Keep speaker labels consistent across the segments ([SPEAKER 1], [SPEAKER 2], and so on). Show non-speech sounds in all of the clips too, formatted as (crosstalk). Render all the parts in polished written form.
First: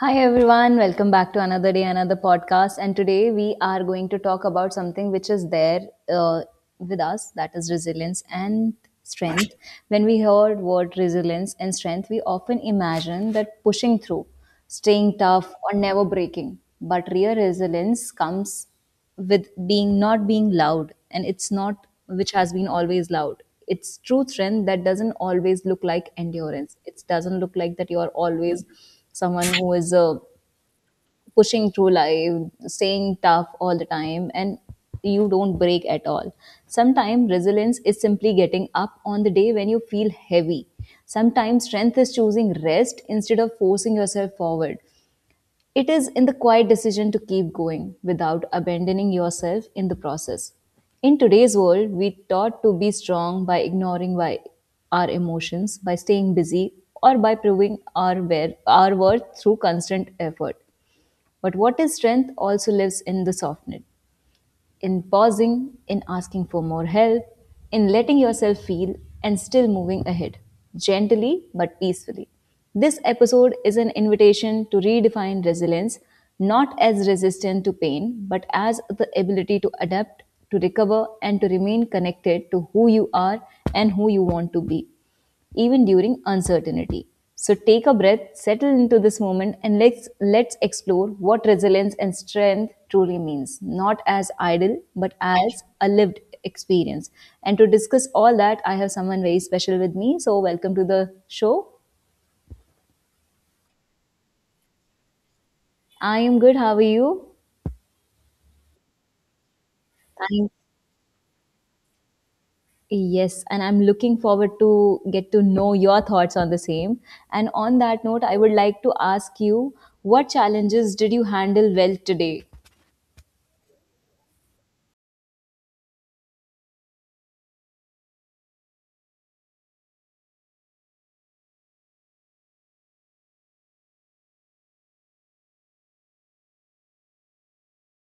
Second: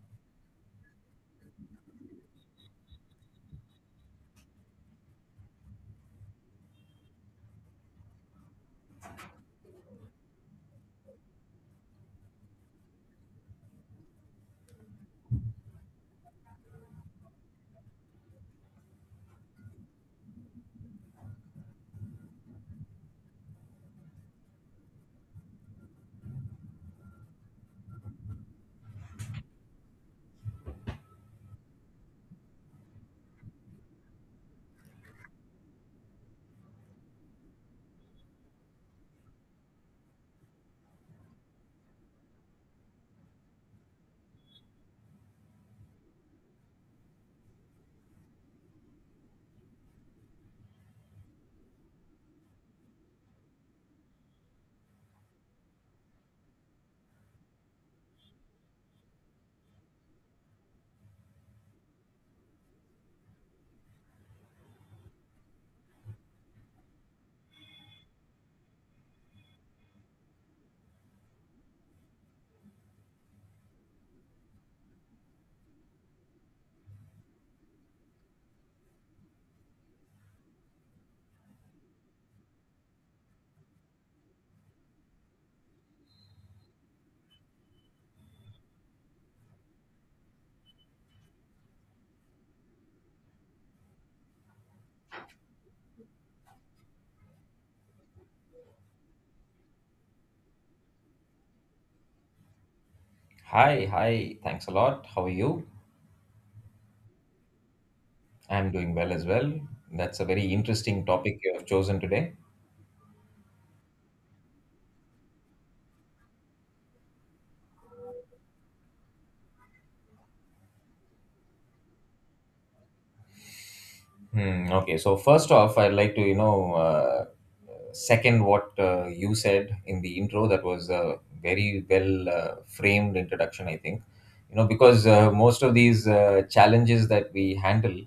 [SPEAKER 1] Hi everyone, welcome back to another day, another podcast. And today we are going to talk about something which is there uh, with us, that is resilience and strength. When we heard word resilience and strength, we often imagine that pushing through, staying tough, or never breaking. But real resilience comes with being not being loud, and it's not which has been always loud. It's true strength that doesn't always look like endurance. It doesn't look like that you are always someone who is pushing through life, staying tough all the time, and you don't break at all. Sometimes resilience is simply getting up on the day when you feel heavy. Sometimes strength is choosing rest instead of forcing yourself forward. It is in the quiet decision to keep going without abandoning yourself in the process. In today's world, we taught to be strong by ignoring, by our emotions, by staying busy, or by proving our, our worth through constant effort. But what is strength also lives in the softness, in pausing, in asking for more help, in letting yourself feel and still moving ahead, gently but peacefully. This episode is an invitation to redefine resilience not as resistance to pain, but as the ability to adapt, to recover, and to remain connected to who you are and who you want to be, even during uncertainty. So take a breath, settle into this moment, and let's explore what resilience and strength truly means, not as idle, but as a lived experience. And to discuss all that, I have someone very special with me. So welcome to the show.
[SPEAKER 2] Hi, hi. Thanks a lot. How are you?
[SPEAKER 1] I am good. How are you?
[SPEAKER 2] I'm doing well as well. That's a very
[SPEAKER 1] Thank—
[SPEAKER 2] interesting topic you have chosen today.
[SPEAKER 1] yes, and I'm looking forward to get to know your thoughts on the same. And on that note, I would like to ask you, what challenges did you handle well today?
[SPEAKER 2] Okay, so first off, I'd like to, second what you said in the intro. That was a very well framed introduction, I think. You know, because most of these challenges that we handle,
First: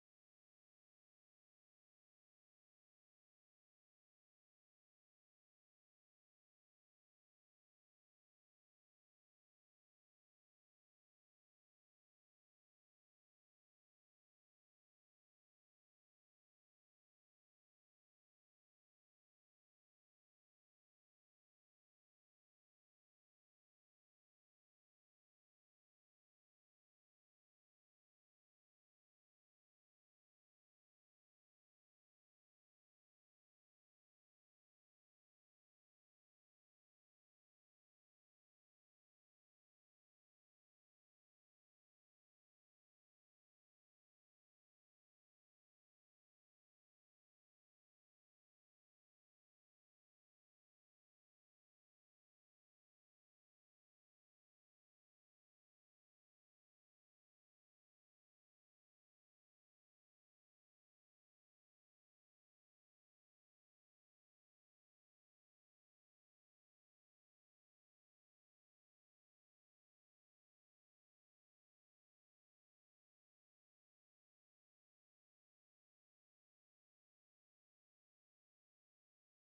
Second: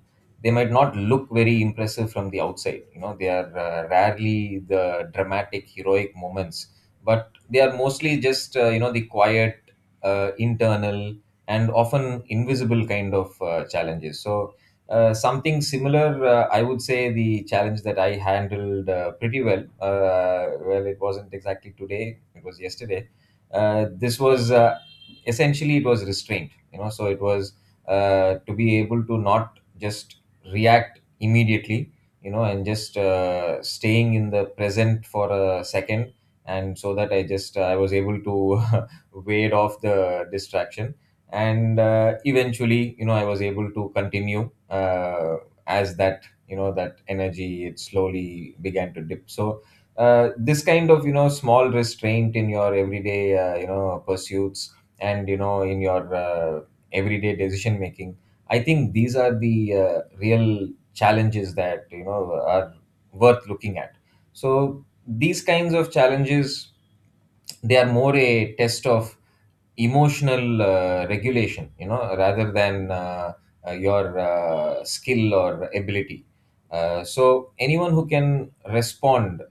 [SPEAKER 2] they might not look very impressive from the outside. You know, they are rarely the dramatic, heroic moments, but they are mostly just, you know, the quiet, internal, and often invisible kind of challenges. So, something similar, I would say the challenge that I handled pretty well. Well, it wasn't exactly today, it was yesterday. This was essentially it was restraint, you know, so it was to be able to not just react immediately, you know, and just staying in the present for a second. And so that I was able to (laughs) wade off the distraction, and eventually, you know, I was able to continue as that, you know, that energy, it slowly began to dip. So this kind of, you know, small restraint in your everyday, you know, pursuits, and, you know, in your, everyday decision making, I think these are the real challenges that, you know, are worth looking at. So these kinds of challenges, they are more a test of emotional regulation, you know, rather than your skill or ability. So anyone who can respond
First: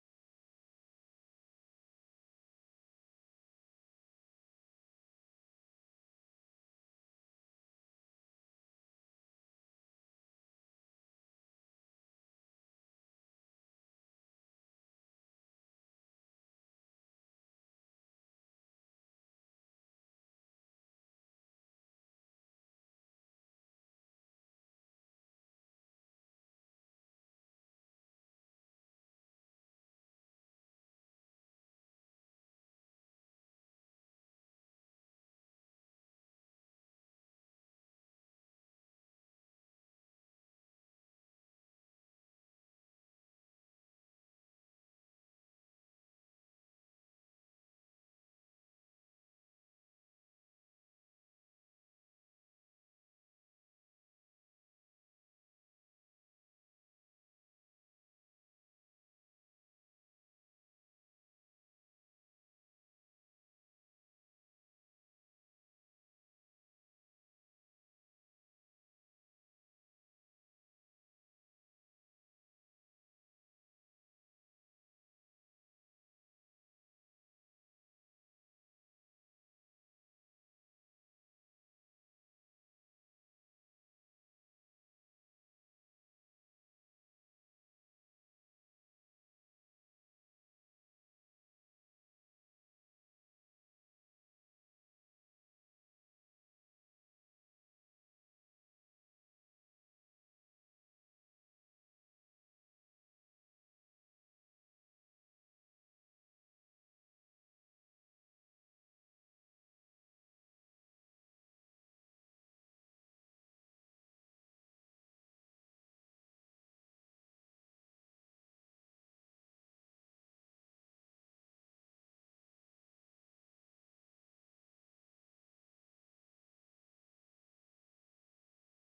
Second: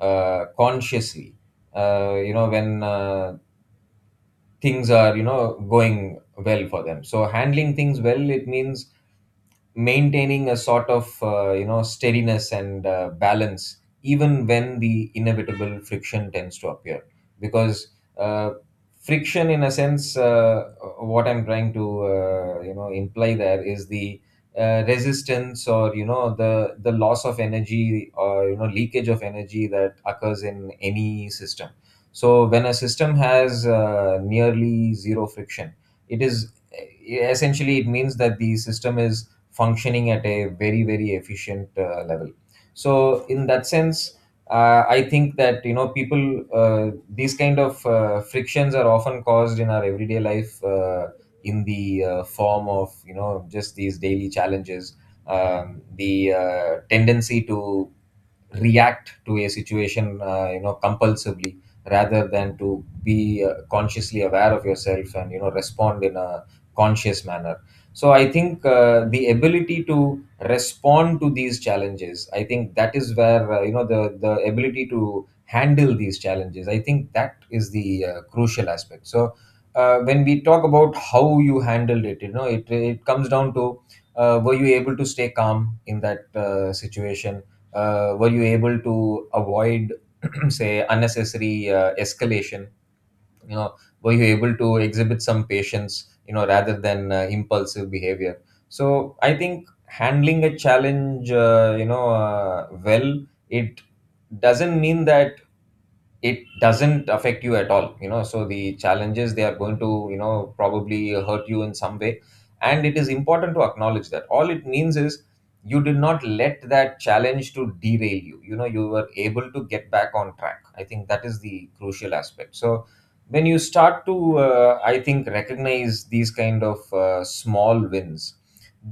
[SPEAKER 2] consciously, you know, when things are, you know, going well for them, so handling things well, it means maintaining a sort of, you know, steadiness and balance even when the inevitable friction tends to appear. Because uh, friction in a sense, what I'm trying to, you know, imply there is the resistance or, you know, the loss of energy, or, you know, leakage of energy that occurs in any system. So when a system has nearly zero friction, it is essentially it means that the system is functioning at a very, very efficient level. So in that sense, I think that, you know, people, these kind of frictions are often caused in our everyday life, in the form of, you know, just these daily challenges. The tendency to react to a situation you know, compulsively, rather than to be consciously aware of yourself and, you know, respond in a conscious manner. So I think the ability to respond to these challenges, I think that is where, you know, the ability to handle these challenges, I think that is the crucial aspect. So when we talk about how you handled it, you know, it comes down to, were you able to stay calm in that situation? Were you able to avoid (clears throat) say unnecessary escalation, you know? Were you able to exhibit some patience, you know, rather than impulsive behavior? So I think handling a challenge, well, it doesn't mean that it doesn't affect you at all, you know. So the challenges, they are going to, you know, probably hurt you in some way, and it is important to acknowledge that. All it means is you did not let that challenge to derail you, you know, you were able to get back on track. I think that is the crucial aspect. So when you start to, I think, recognize these kind of small wins,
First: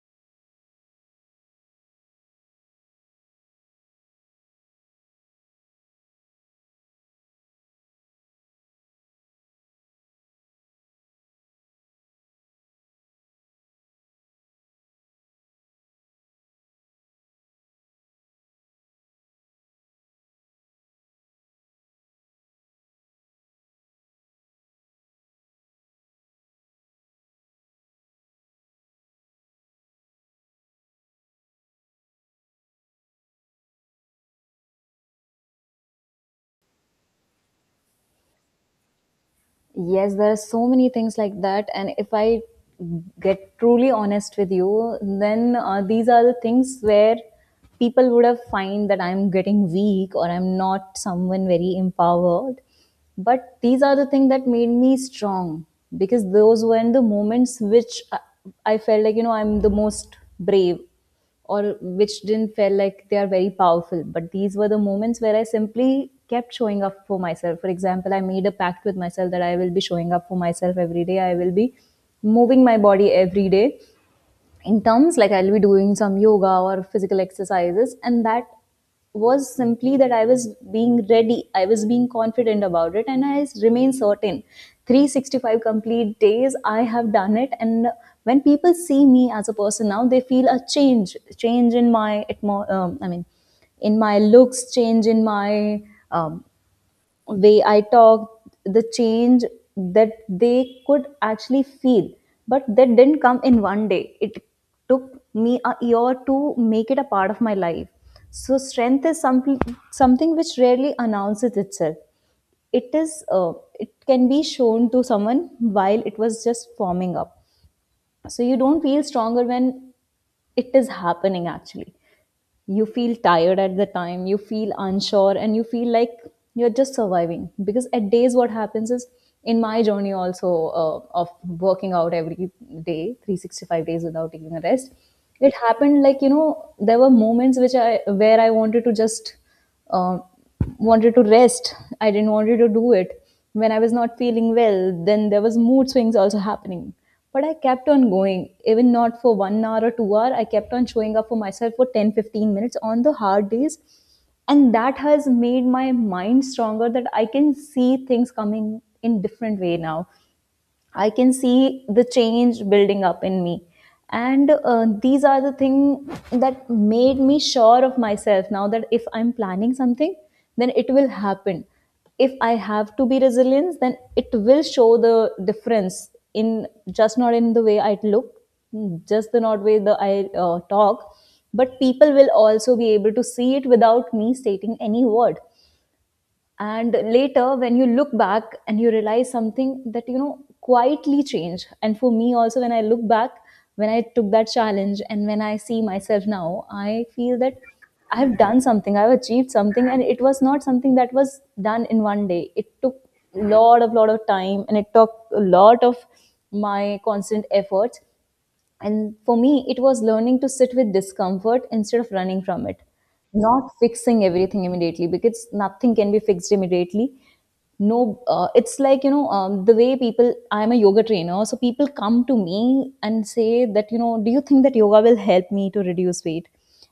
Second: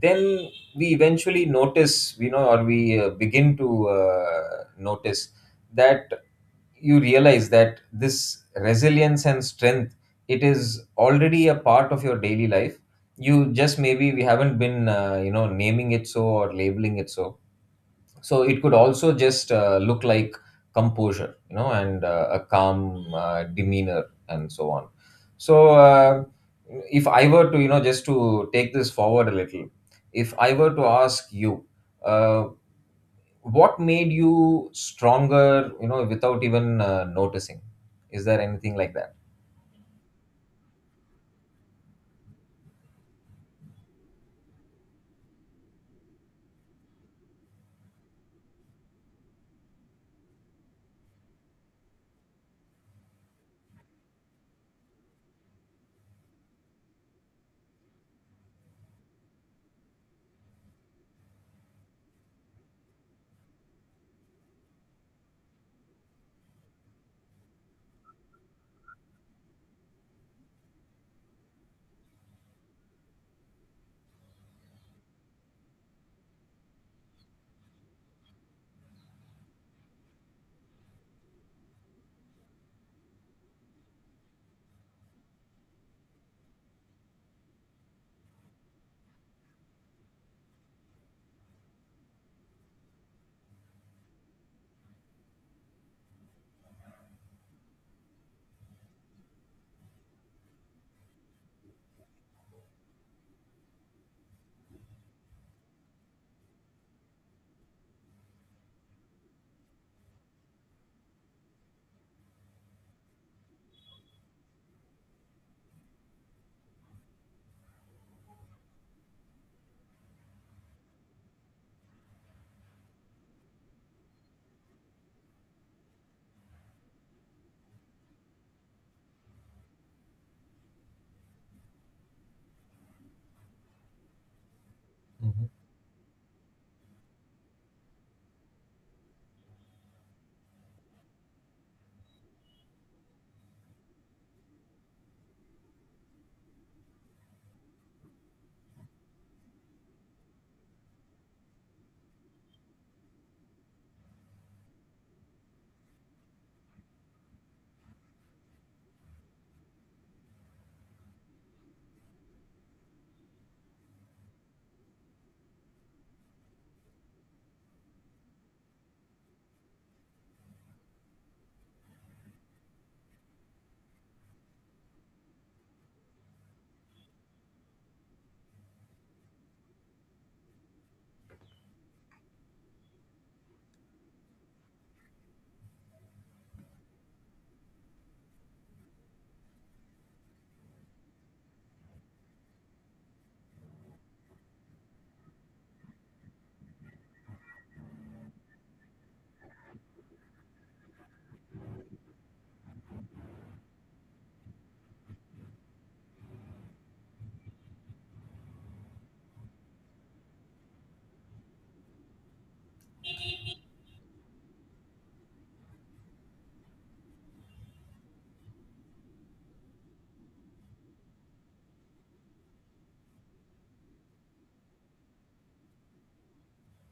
[SPEAKER 2] then we eventually notice, you know, or we begin to notice that, you realize that this resilience and strength, it is already a part of your daily life. You just maybe we haven't been, you know, naming it so, or labeling it so. So it could also just look like composure, you know, and a calm demeanor, and so on. So if I were to, you know, just to take this forward a little, if I were to ask you, uh, what made you stronger, you know, without even noticing, is there anything like that?
[SPEAKER 1] Yes, there are so many things like that. And if I get truly honest with you, then these are the things where people would have find that I'm getting weak or I'm not someone very empowered. But these are the things that made me strong, because those were in the moments which I felt like, you know, I'm the most brave, or which didn't feel like they are very powerful. But these were the moments where I simply kept showing up for myself. For example, I made a pact with myself that I will be showing up for myself every day. I will be moving my body every day, in terms like I'll be doing some yoga or physical exercises, and that was simply that I was being ready, I was being confident about it, and I remain certain. 365 complete days, I have done it, and when people see me as a person now, they feel a change, change in my, I mean, in my looks, change in my um, way I talked, the change that they could actually feel. But that didn't come in one day. It took me a year to make it a part of my life. So strength is something which rarely announces itself. It is it can be shown to someone while it was just forming up. So you don't feel stronger when it is happening. Actually, you feel tired at the time, you feel unsure, and you feel like you're just surviving, because at days what happens is, in my journey also of working out every day 365 days without taking a rest,
[SPEAKER 2] Mhm.
[SPEAKER 1] it happened like, you know, there were moments which I where I wanted to just um wanted to rest. I didn't wanted to do it. When I was not feeling well, then there was mood swings also happening. But I kept on going, even not for one hour or two hour. I kept on showing up for myself for 10, 15 minutes on the hard days. And that has made my mind stronger, that I can see things coming in different way now. I can see the change building up in me. And these are the thing that made me sure of myself now, that if I'm planning something, then it will happen. If I have to be resilient, then it will show the difference in just not in the way I look, just the not way the I talk, but people will also be able to see it without me stating any word. And later, when you look back and you realize something that, you know, quietly changed. And for me also, when I look back, when I took that challenge and when I see myself now, I feel that I've done something, I've achieved something, and it was not something that was done in one day. It took a lot of time, and it took a lot of my constant efforts. And for me, it was learning to sit with discomfort instead of running from it, not fixing everything immediately, because nothing can be fixed immediately. No, it's like, you know, the way people— I'm a yoga trainer, so people come to me and say that, you know, do you think that yoga will help me to reduce weight?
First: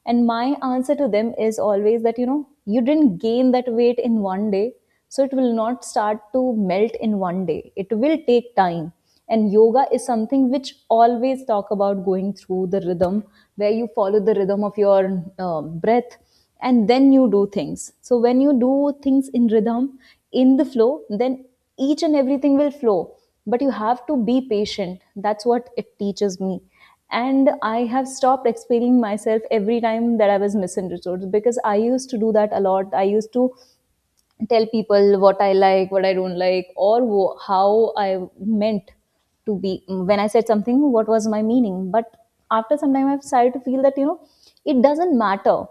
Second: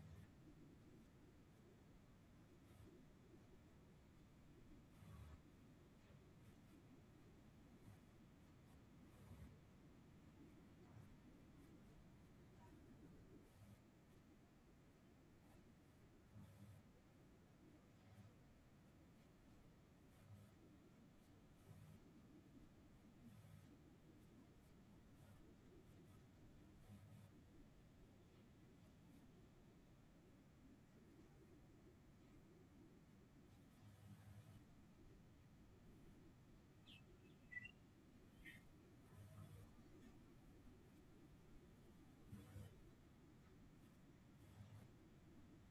[SPEAKER 1] And my answer to them is always that, you know, you didn't gain that weight in one day, so it will not start to melt in one day. It will take time. And yoga is something which always talk about going through the rhythm, where you follow the rhythm of your breath, and then you do things. So when you do things in rhythm, in the flow, then each and everything will flow. But you have to be patient. That's what it teaches me. And I have stopped explaining myself every time that I was misunderstood, because I used to do that a lot. I used to tell people what I like, what I don't like, or how I meant to be. When I said something, what was my meaning? But after some time, I've started to feel that, you know, it doesn't matter.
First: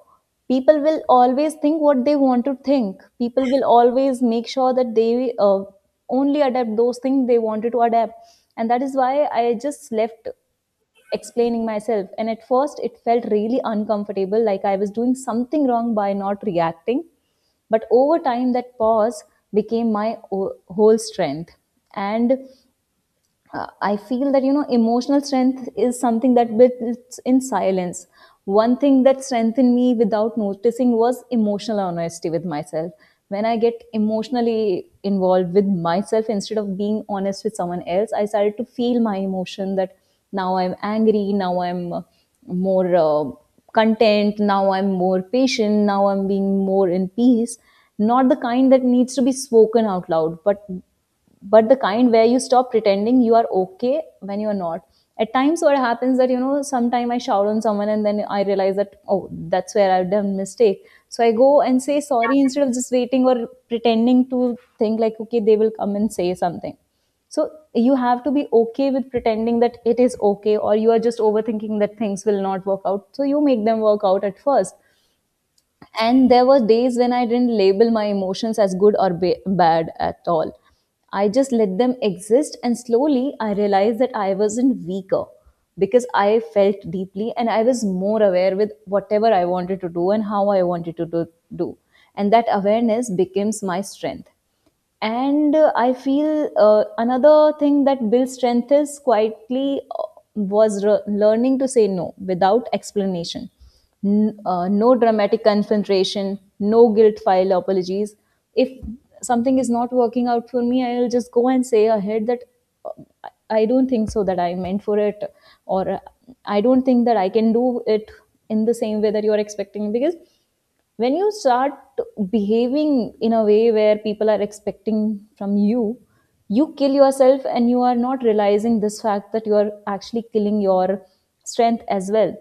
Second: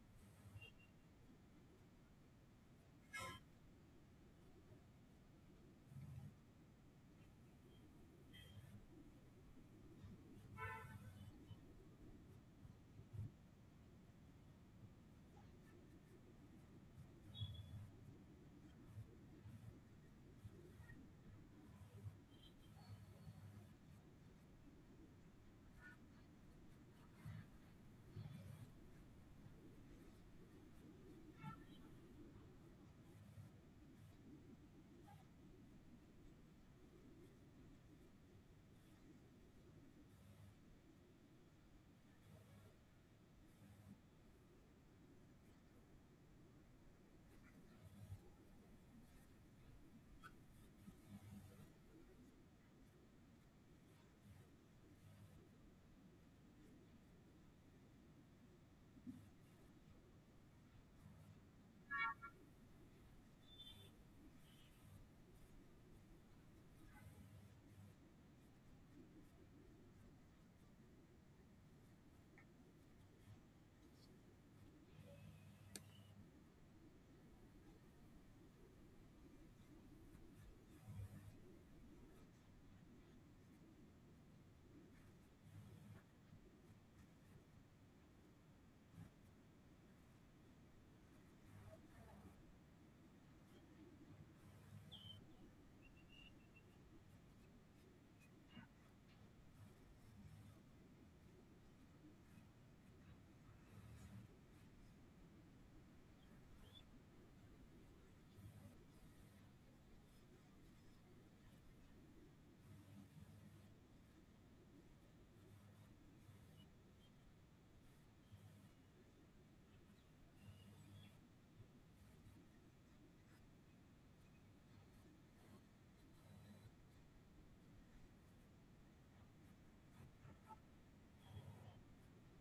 [SPEAKER 1] People will always think what they want to think. People will always make sure that they only adapt those things they wanted to adapt. And that is why I just left explaining myself. And at first, it felt really uncomfortable, like I was doing something wrong by not reacting. But over time, that pause became my whole strength. And I feel that, you know, emotional strength is something that builds in silence. One thing that strengthened me without noticing was emotional honesty with myself. When I get emotionally involved with myself instead of being honest with someone else, I started to feel my emotion, that now I'm angry, now I'm more content, now I'm more patient, now I'm being more in peace. Not the kind that needs to be spoken out loud, but the kind where you stop pretending you are okay when you're not. At times what happens, that, you know, sometime I shout on someone and then I realize that, oh, that's where I've done mistake. So I go and say sorry instead of just waiting or pretending to think like, okay, they will come and say something. So you have to be okay with pretending that it is okay, or you are just overthinking that things will not work out, so you make them work out at first. And there were days when I didn't label my emotions as good or bad at all. I just let them exist, and slowly I realized that I wasn't weaker because I felt deeply, and I was more aware with whatever I wanted to do and how I wanted to do. And that awareness becomes my strength. And I feel another thing that builds strength is quietly, was learning to say no without explanation. No dramatic confrontation, no guilt file apologies. If something is not working out for me, I'll just go and say ahead that uh, I don't think so that I'm meant for it, or I don't think that I can do it in the same way that you're expecting. Because when you start behaving in a way where people are expecting from you, you kill yourself, and you are not realizing this fact that you are actually killing your strength as well.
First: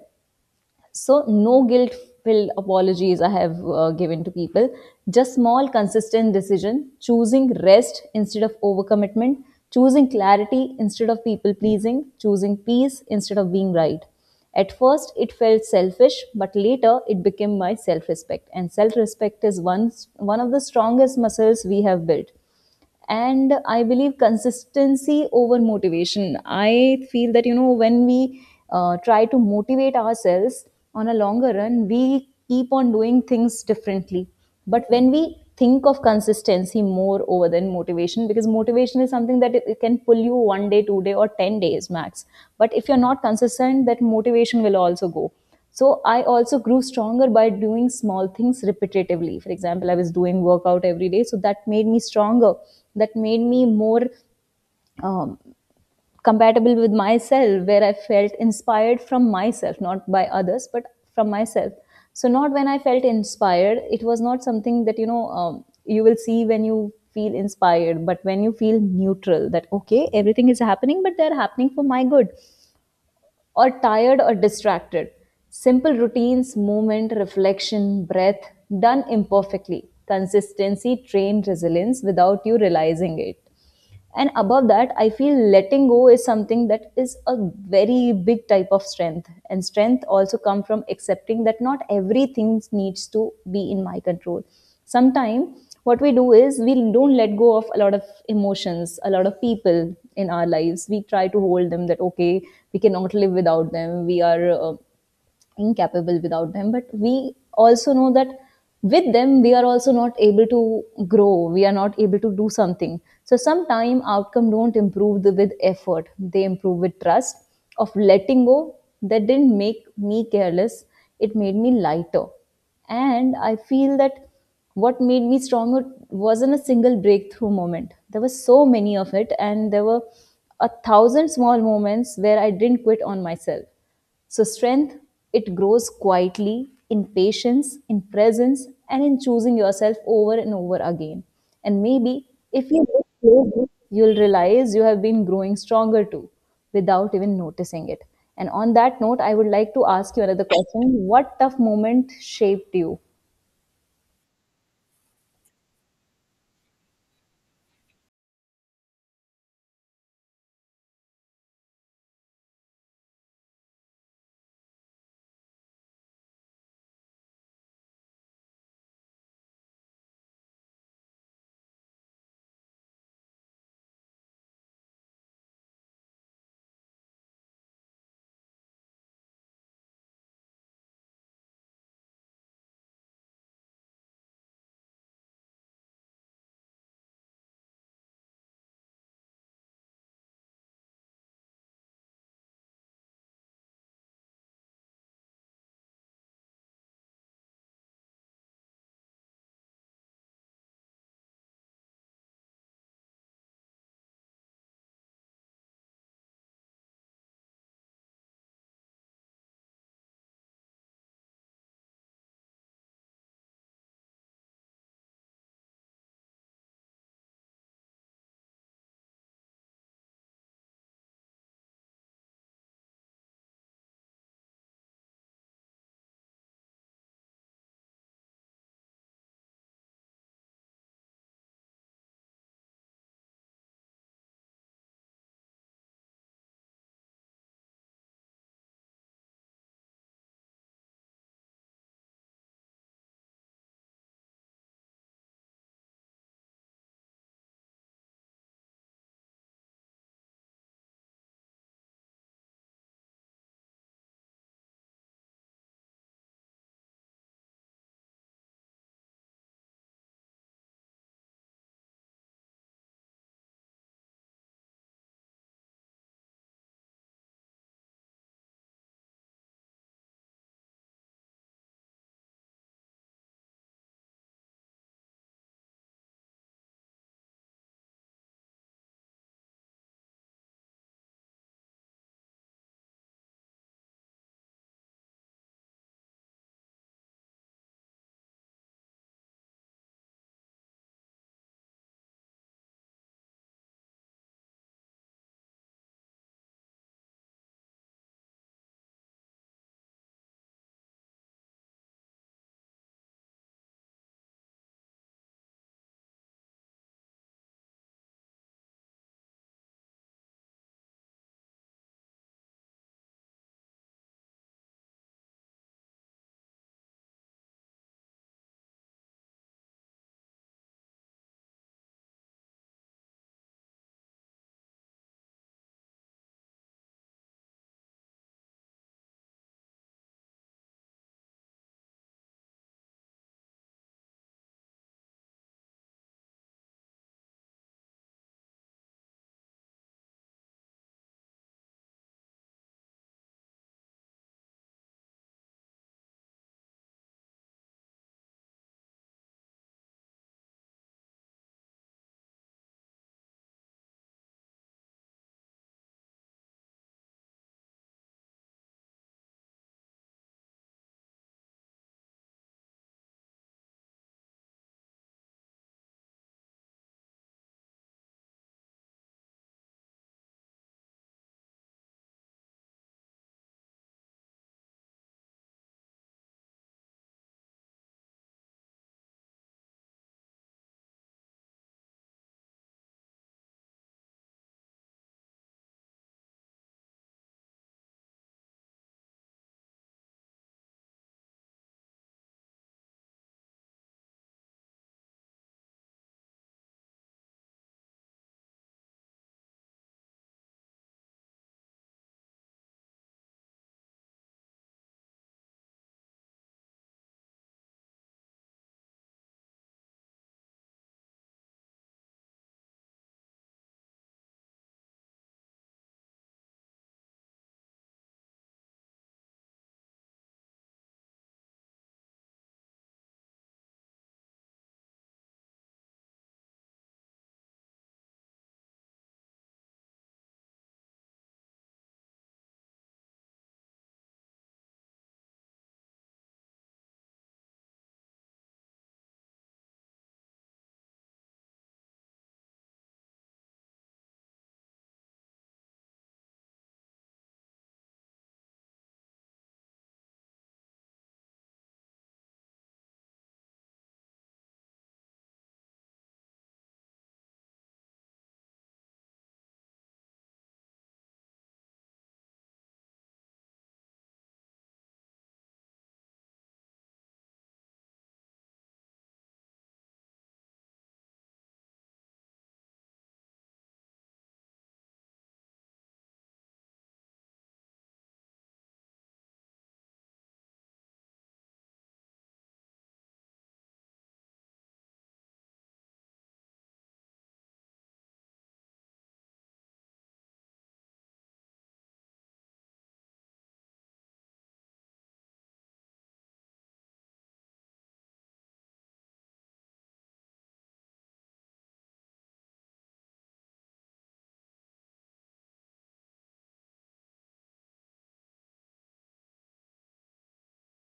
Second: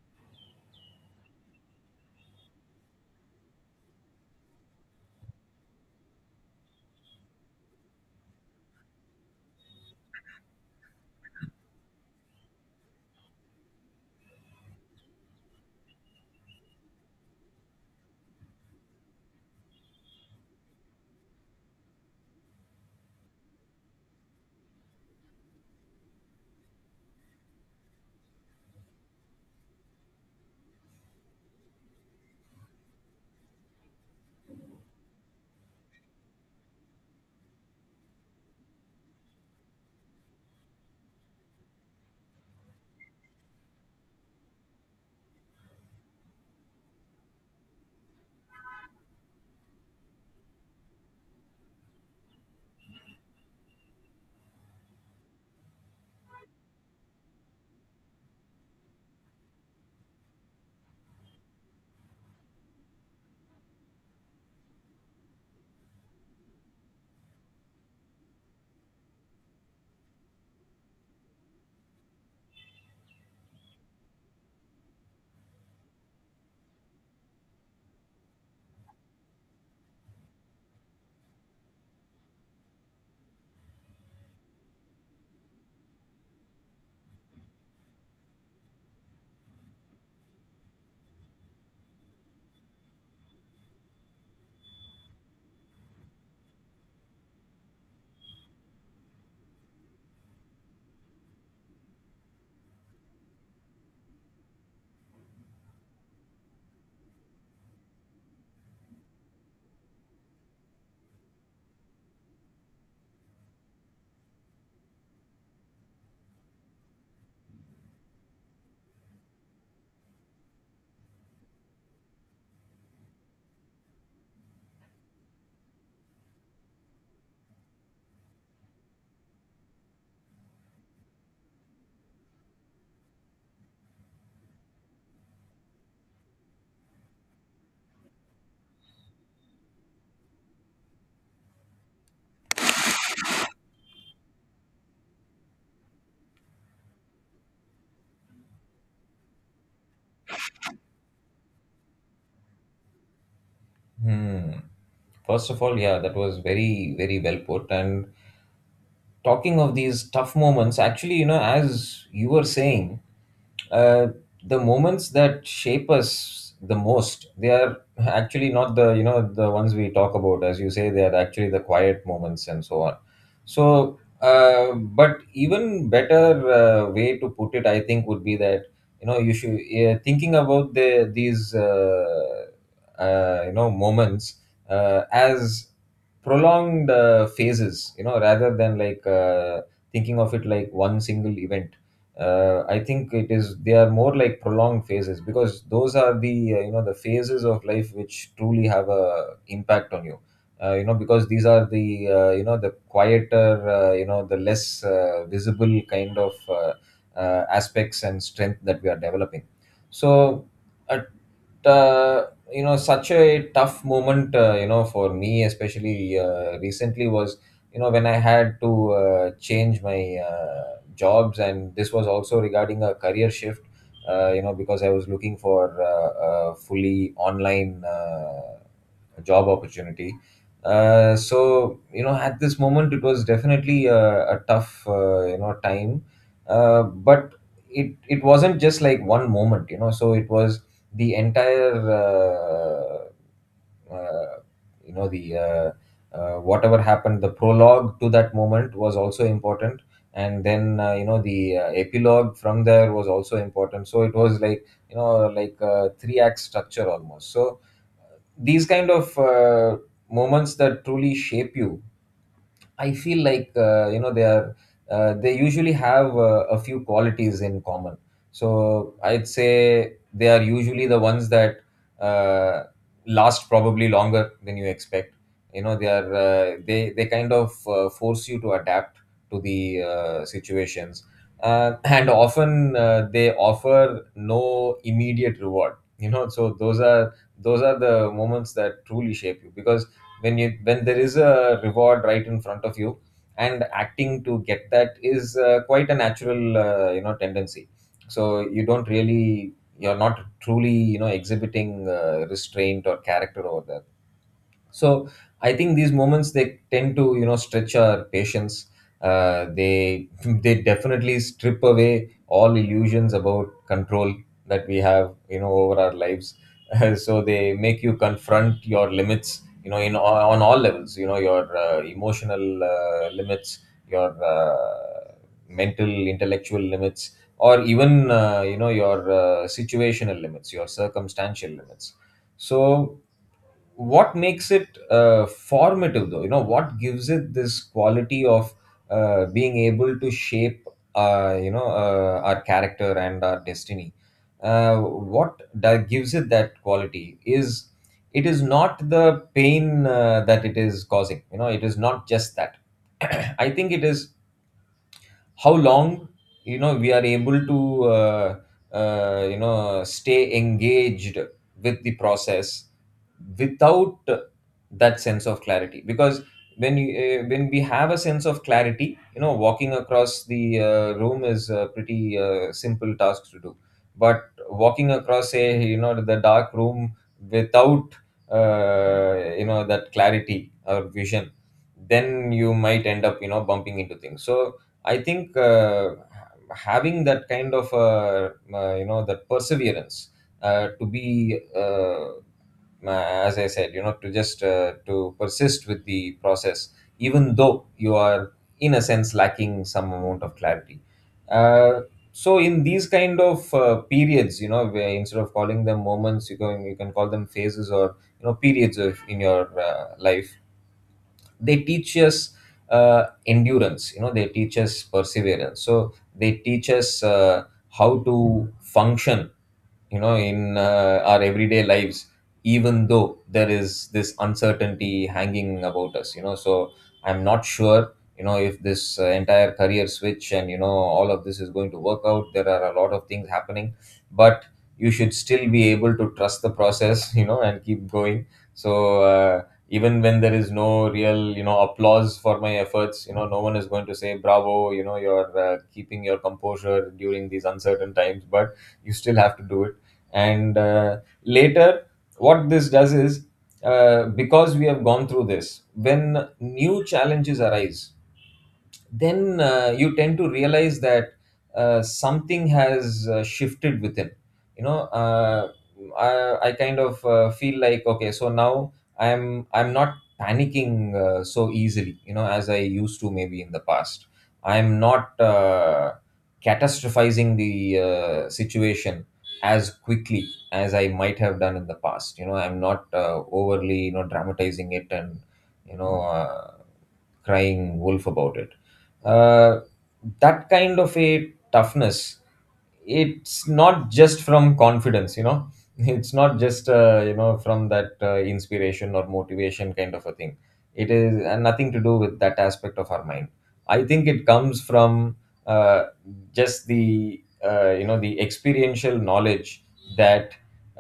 [SPEAKER 1] So, no guilt filled apologies I have given to people. Just small, consistent decision, choosing rest instead of overcommitment, choosing clarity instead of people pleasing, choosing peace instead of being right. At first, it felt selfish, but later it became my self respect. And self respect is one of the strongest muscles we have built, and I believe consistency over motivation. I feel that, you know, when we try to motivate ourselves on a longer run, we keep on doing things differently. But when we think of consistency more over than motivation, because motivation is something that it can pull you one day, two day, or 10 days max. But if you're not consistent, that motivation will also go. So I also grew stronger by doing small things repetitively. For example, I was doing workout every day, so that made me stronger. That made me more um, compatible with myself, where I felt inspired from myself, not by others, but from myself. So not when I felt inspired, it was not something that, you know, you will see when you feel inspired, but when you feel neutral, that okay, everything is happening but they're happening for my good, or tired or distracted. Simple routines, movement, reflection, breath, done imperfectly. Consistency trained resilience without you realizing it. And above that, I feel letting go is something that is a very big type of strength, and strength also come from accepting that not everything needs to be in my control. Sometimes what we do is we don't let go of a lot of emotions, a lot of people in our lives. We try to hold them that okay, we cannot live without them, we are incapable without them. But we also know that with them we are also not able to grow, we are not able to do something. So sometimes outcome don't improve with effort, they improve with trust of letting go. That didn't make me careless, it made me lighter. And I feel that what made me stronger wasn't a single breakthrough moment. There were so many of it, and there were a thousand small moments where I didn't quit on myself. So, strength, it grows quietly, in patience, in presence, and in choosing yourself over and over again. And maybe if you look closely, you'll realize you have been growing stronger too without even noticing it. And on that note, I would like to ask you another question. What tough moment shaped you?
[SPEAKER 2] Hmm. First of all, yeah, that was very, very well put. And talking of these tough moments, actually, you know, as you were saying, uh, the moments that shape us the most, they are actually not the, you know, the ones we talk about. As you say, they are actually the quiet moments and so on. So, but even better way to put it, I think, would be that, you know, you should, thinking about you know, moments as prolonged phases, you know, rather than like thinking of it like one single event. I think it is they are more like prolonged phases, because those are the, you know, the phases of life which truly have a impact on you. You know, because these are the, you know, the quieter, you know, the less visible kind of aspects and strength that we are developing. So at, uh, you know, such a tough moment, you know, for me especially, recently was, you know, when I had to change my jobs, and this was also regarding a career shift. You know, because I was looking for a fully online job opportunity. So you know, at this moment, it was definitely a tough, you know, time. But it wasn't just like one moment, you know. So it was the entire, uh, you know, the whatever happened, the prologue to that moment was also important, and then, you know, the epilogue from there was also important. So it was like, you know, like a three act structure almost. So these kind of moments that truly shape you, I feel like, you know, they are, they usually have a few qualities in common. So I'd say they are usually the ones that uh, last probably longer than you expect. You know, they are, they, kind of, force you to adapt to the situations, and often they offer no immediate reward. You know, so those are, those are the moments that truly shape you. Because when you, when there is a reward right in front of you, and acting to get that is, quite a natural, you know, tendency. So you don't really, you're not truly, you know, exhibiting restraint or character over there. So I think these moments, they tend to, you know, stretch our patience. They (laughs) they definitely strip away all illusions about control that we have, you know, over our lives. (laughs) So they make you confront your limits, you know, in, on all levels, you know, your emotional limits, your, mental intellectual limits, or even you know, your situational limits, your circumstantial limits. So what makes it formative, though, you know, what gives it this quality of being able to shape, our character and our destiny, what that gives it that quality is, it is not the pain that it is causing, you know, it is not just that. (clears throat) I think it is how long, you know, we are able to, you know, stay engaged with the process without that sense of clarity. Because when you, when we have a sense of clarity, you know, walking across the room is a pretty simple task to do. But walking across, say, you know, the dark room without, you know, that clarity or vision, then you might end up, you know, bumping into things. So I think, having that kind of you know, that perseverance, to be, as I said, you know, to just to persist with the process, even though you are, in a sense, lacking some amount of clarity. Uh, so in these kind of periods, you know, where instead of calling them moments, you can, you can call them phases, or, you know, periods of, in your life, they teach us, endurance, you know, they teach us perseverance. So they teach us how to function, you know, in our everyday lives, even though there is this uncertainty hanging about us, you know. So I'm not sure, you know, if this entire career switch, and, you know, all of this is going to work out, there are a lot of things happening, but you should still be able to trust the process. (laughs) You know, and keep going. So even when there is no real, you know, applause for my efforts, you know, no one is going to say bravo, you know, you're, keeping your composure during these uncertain times, but you still have to do it. And later, what this does is, because we have gone through this, when new challenges arise, then you tend to realize that something has shifted within, you know. I kind of feel like, okay, so now I'm not panicking so easily, you know, as I used to maybe in the past. I'm not catastrophizing the situation as quickly as I might have done in the past, you know. I'm not overly, you know, dramatizing it and, you know uh, crying wolf about it. uh, that kind of a toughness, it's not just from confidence, you know. (laughs) It's not just, you know, from that inspiration or motivation kind of a thing. It is and nothing to do with that aspect of our mind. I think it comes from, uh, just the, you know, the experiential knowledge that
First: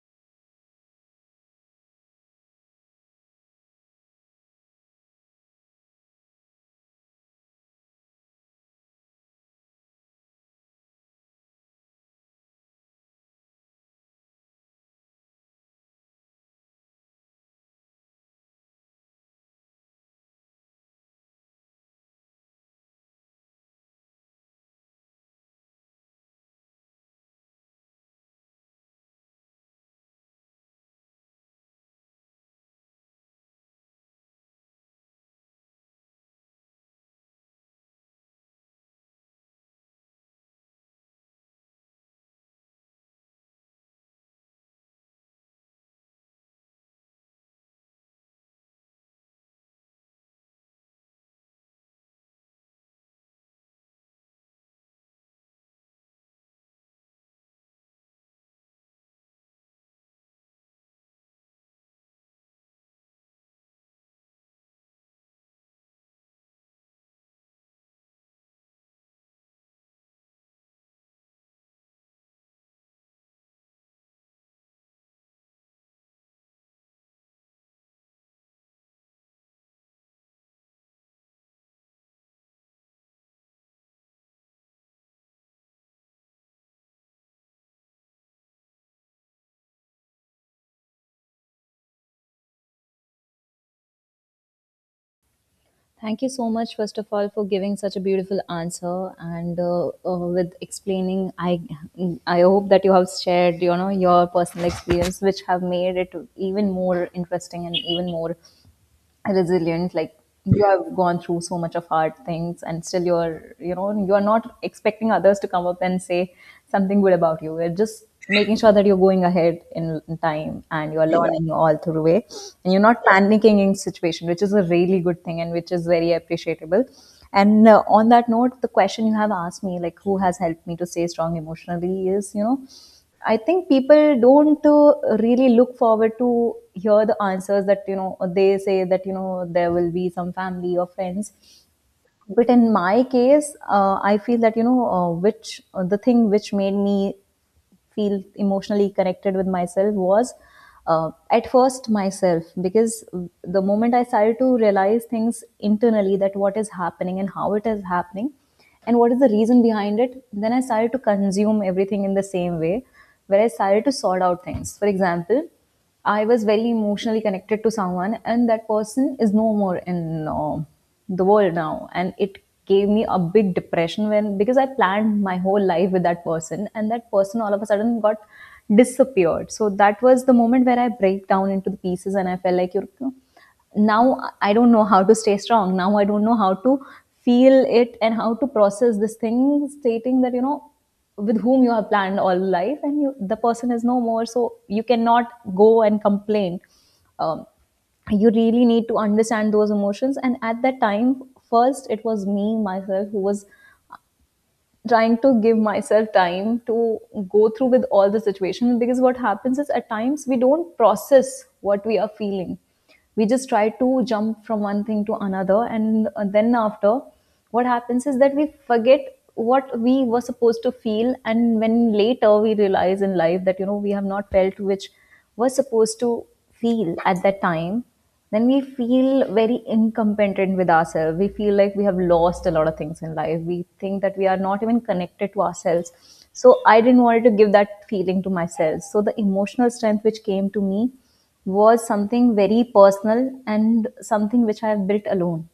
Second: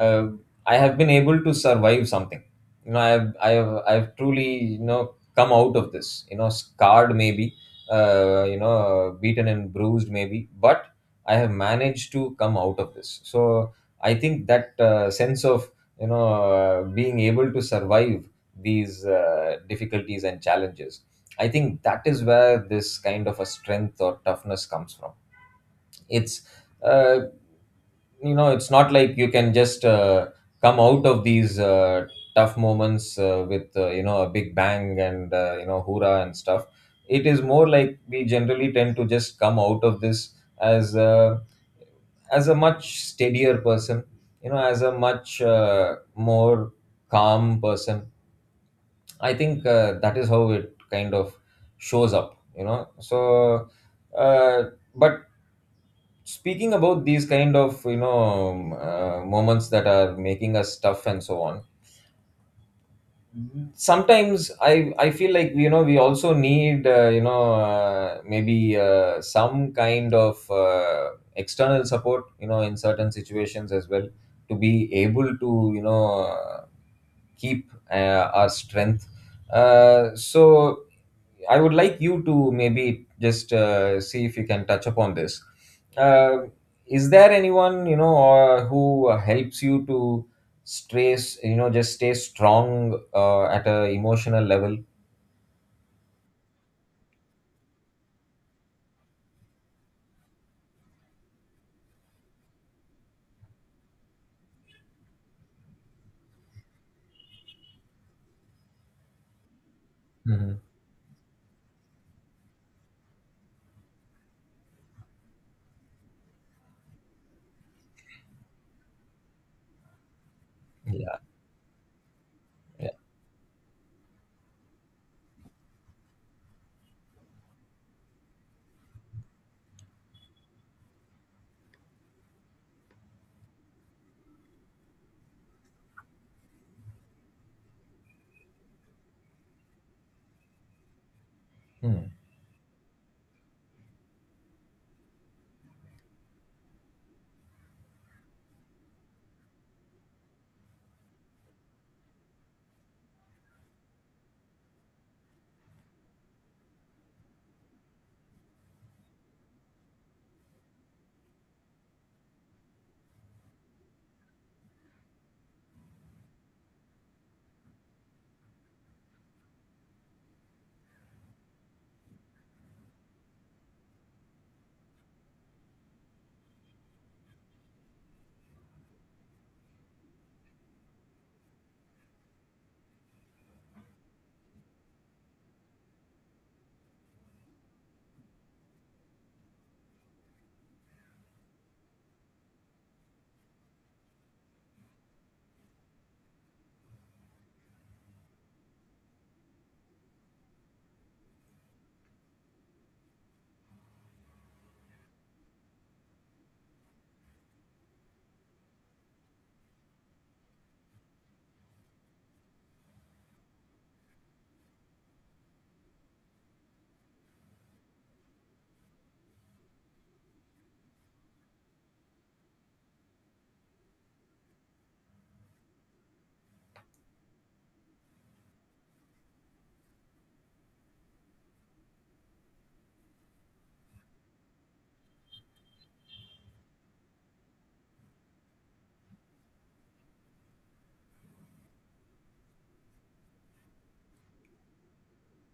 [SPEAKER 2] uh, I have been able to survive something, you know. I have truly, you know, come out of this, you know, scarred maybe, you know, beaten and bruised maybe, but I have managed to come out of this. So I think that sense of, you know, being able to survive these difficulties and challenges, I think that is where this kind of a strength or toughness comes from. It's, uh, you know, it's not like you can just, come out of these tough moments with, you know, a big bang, and, you know, hoorah and stuff. It is more like we generally tend to just come out of this as as a much steadier person, you know, as a much more calm person. I think that is how it kind of shows up, you know. So uh, but speaking about these kind of, you know, moments that are making us tough and so on, sometimes I feel like, you know, we also need, you know maybe some kind of external support, you know, in certain situations as well, to be able to, you know, uh, keep our strength. So I would like you to maybe just see if you can touch upon this. Uh, is there anyone, you know, or who helps you to stay, you know, just stay strong at a emotional level?
[SPEAKER 1] Thank you so much, first of all, for giving such a beautiful answer and, with explaining. I hope that you have shared, you know, your personal experience, which have made it even more interesting and even more resilient. Like,
[SPEAKER 2] hmm
[SPEAKER 1] you have gone through so much of hard things, and still you're, you know, you're not expecting others to come up and say something good about you. You're just making sure that you're going ahead in time, and you're
[SPEAKER 2] Yeah,
[SPEAKER 1] learning all through the way, and you're
[SPEAKER 2] yeah.
[SPEAKER 1] not panicking in situation, which is a really good thing and which is very appreciable. And on that note, the question you have asked me, like who has helped me to stay strong emotionally, is, you know, I think people don't really look forward to hear the answers that, you know, they say that, you know, there will be some family or friends.
[SPEAKER 2] Hmm.
[SPEAKER 1] But in my case, I feel that, you know, which, the thing which made me feel emotionally connected with myself was at first myself, because the moment I started to realize things internally, that what is happening and how it is happening and what is the reason behind it, then I started to consume everything in the same way, where I started to sort out things. For example, I was very emotionally connected to someone, and that person is no more in the world now. And it gave me a big depression, when because I planned my whole life with that person, and that person all of a sudden got disappeared. So that was the moment where I break down into the pieces, and I felt like, you know, now I don't know how to stay strong. Now I don't know how to feel it and how to process this thing, stating that, you know, with whom you have planned all life and you, the person is no more, so you cannot go and complain um, you really need to understand those emotions. And at that time, first it was me myself who was trying to give myself time to go through with all the situation. Because what happens is, at times we don't process what we are feeling, we just try to jump from one thing to another, and then after, what happens is that we forget what we were supposed to feel. And when later we realize in life that, you know, we have not felt which was supposed to feel at that time, then we feel very incompetent with ourselves. We feel like we have lost a lot of things in life. We think that we are not even connected to ourselves. So I didn't want to give that feeling to myself. So the emotional strength which came to me was something very personal and something which I have built alone.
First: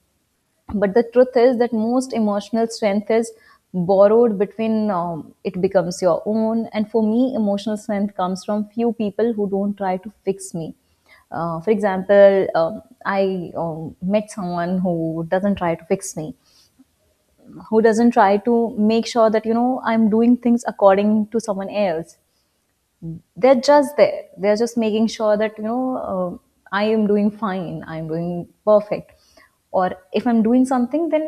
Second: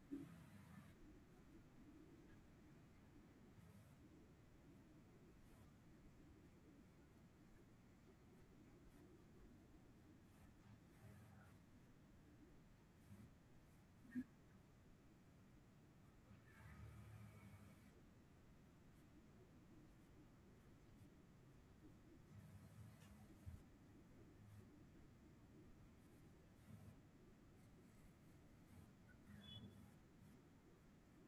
[SPEAKER 1] But the truth is that most emotional strength is borrowed between, it becomes your own. And for me, emotional strength comes from few people who don't try to fix me. For example, I, met someone who doesn't try to fix me, who doesn't try to make sure that, you know, I'm doing things according to someone else. They're just there, they're just making sure that, you know, I am doing fine, I'm doing perfect. Or if I'm doing something, then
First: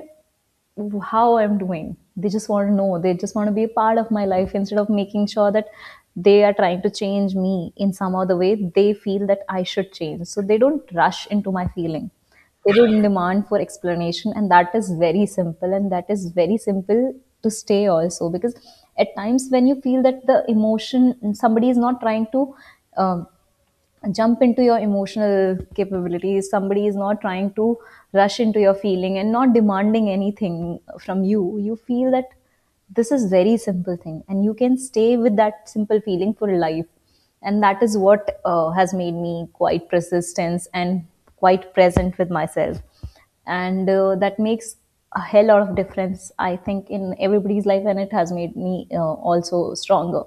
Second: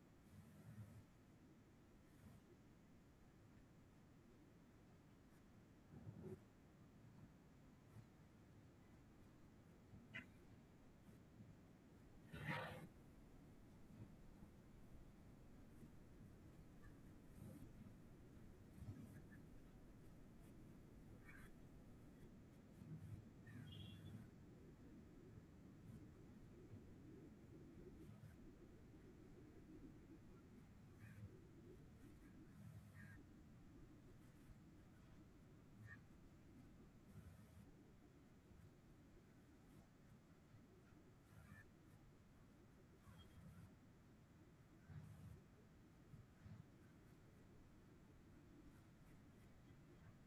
[SPEAKER 1] how I'm doing, they just want to know, they just want to be a part of my life, instead of making sure that they are trying to change me in some other way. They feel that I should change, so they don't rush into my feeling, they would demand for explanation. And that is very simple, and that is very simple to stay also. Because at times when you feel that the emotion, somebody is not trying to, um jump into your emotional capabilities, somebody is not trying to rush into your feeling and not demanding anything from you, you feel that this is very simple thing, and you can stay with that simple feeling for life. And that is what has made me quite persistent and quite present with myself. And that makes a hell lot of difference, I think, in everybody's life, and it has made me also stronger.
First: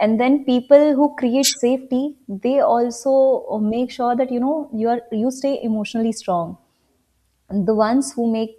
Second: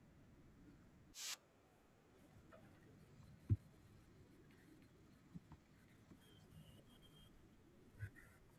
[SPEAKER 1] And then people who create safety, they also make sure that, you know, you are, you stay emotionally strong. And the ones who make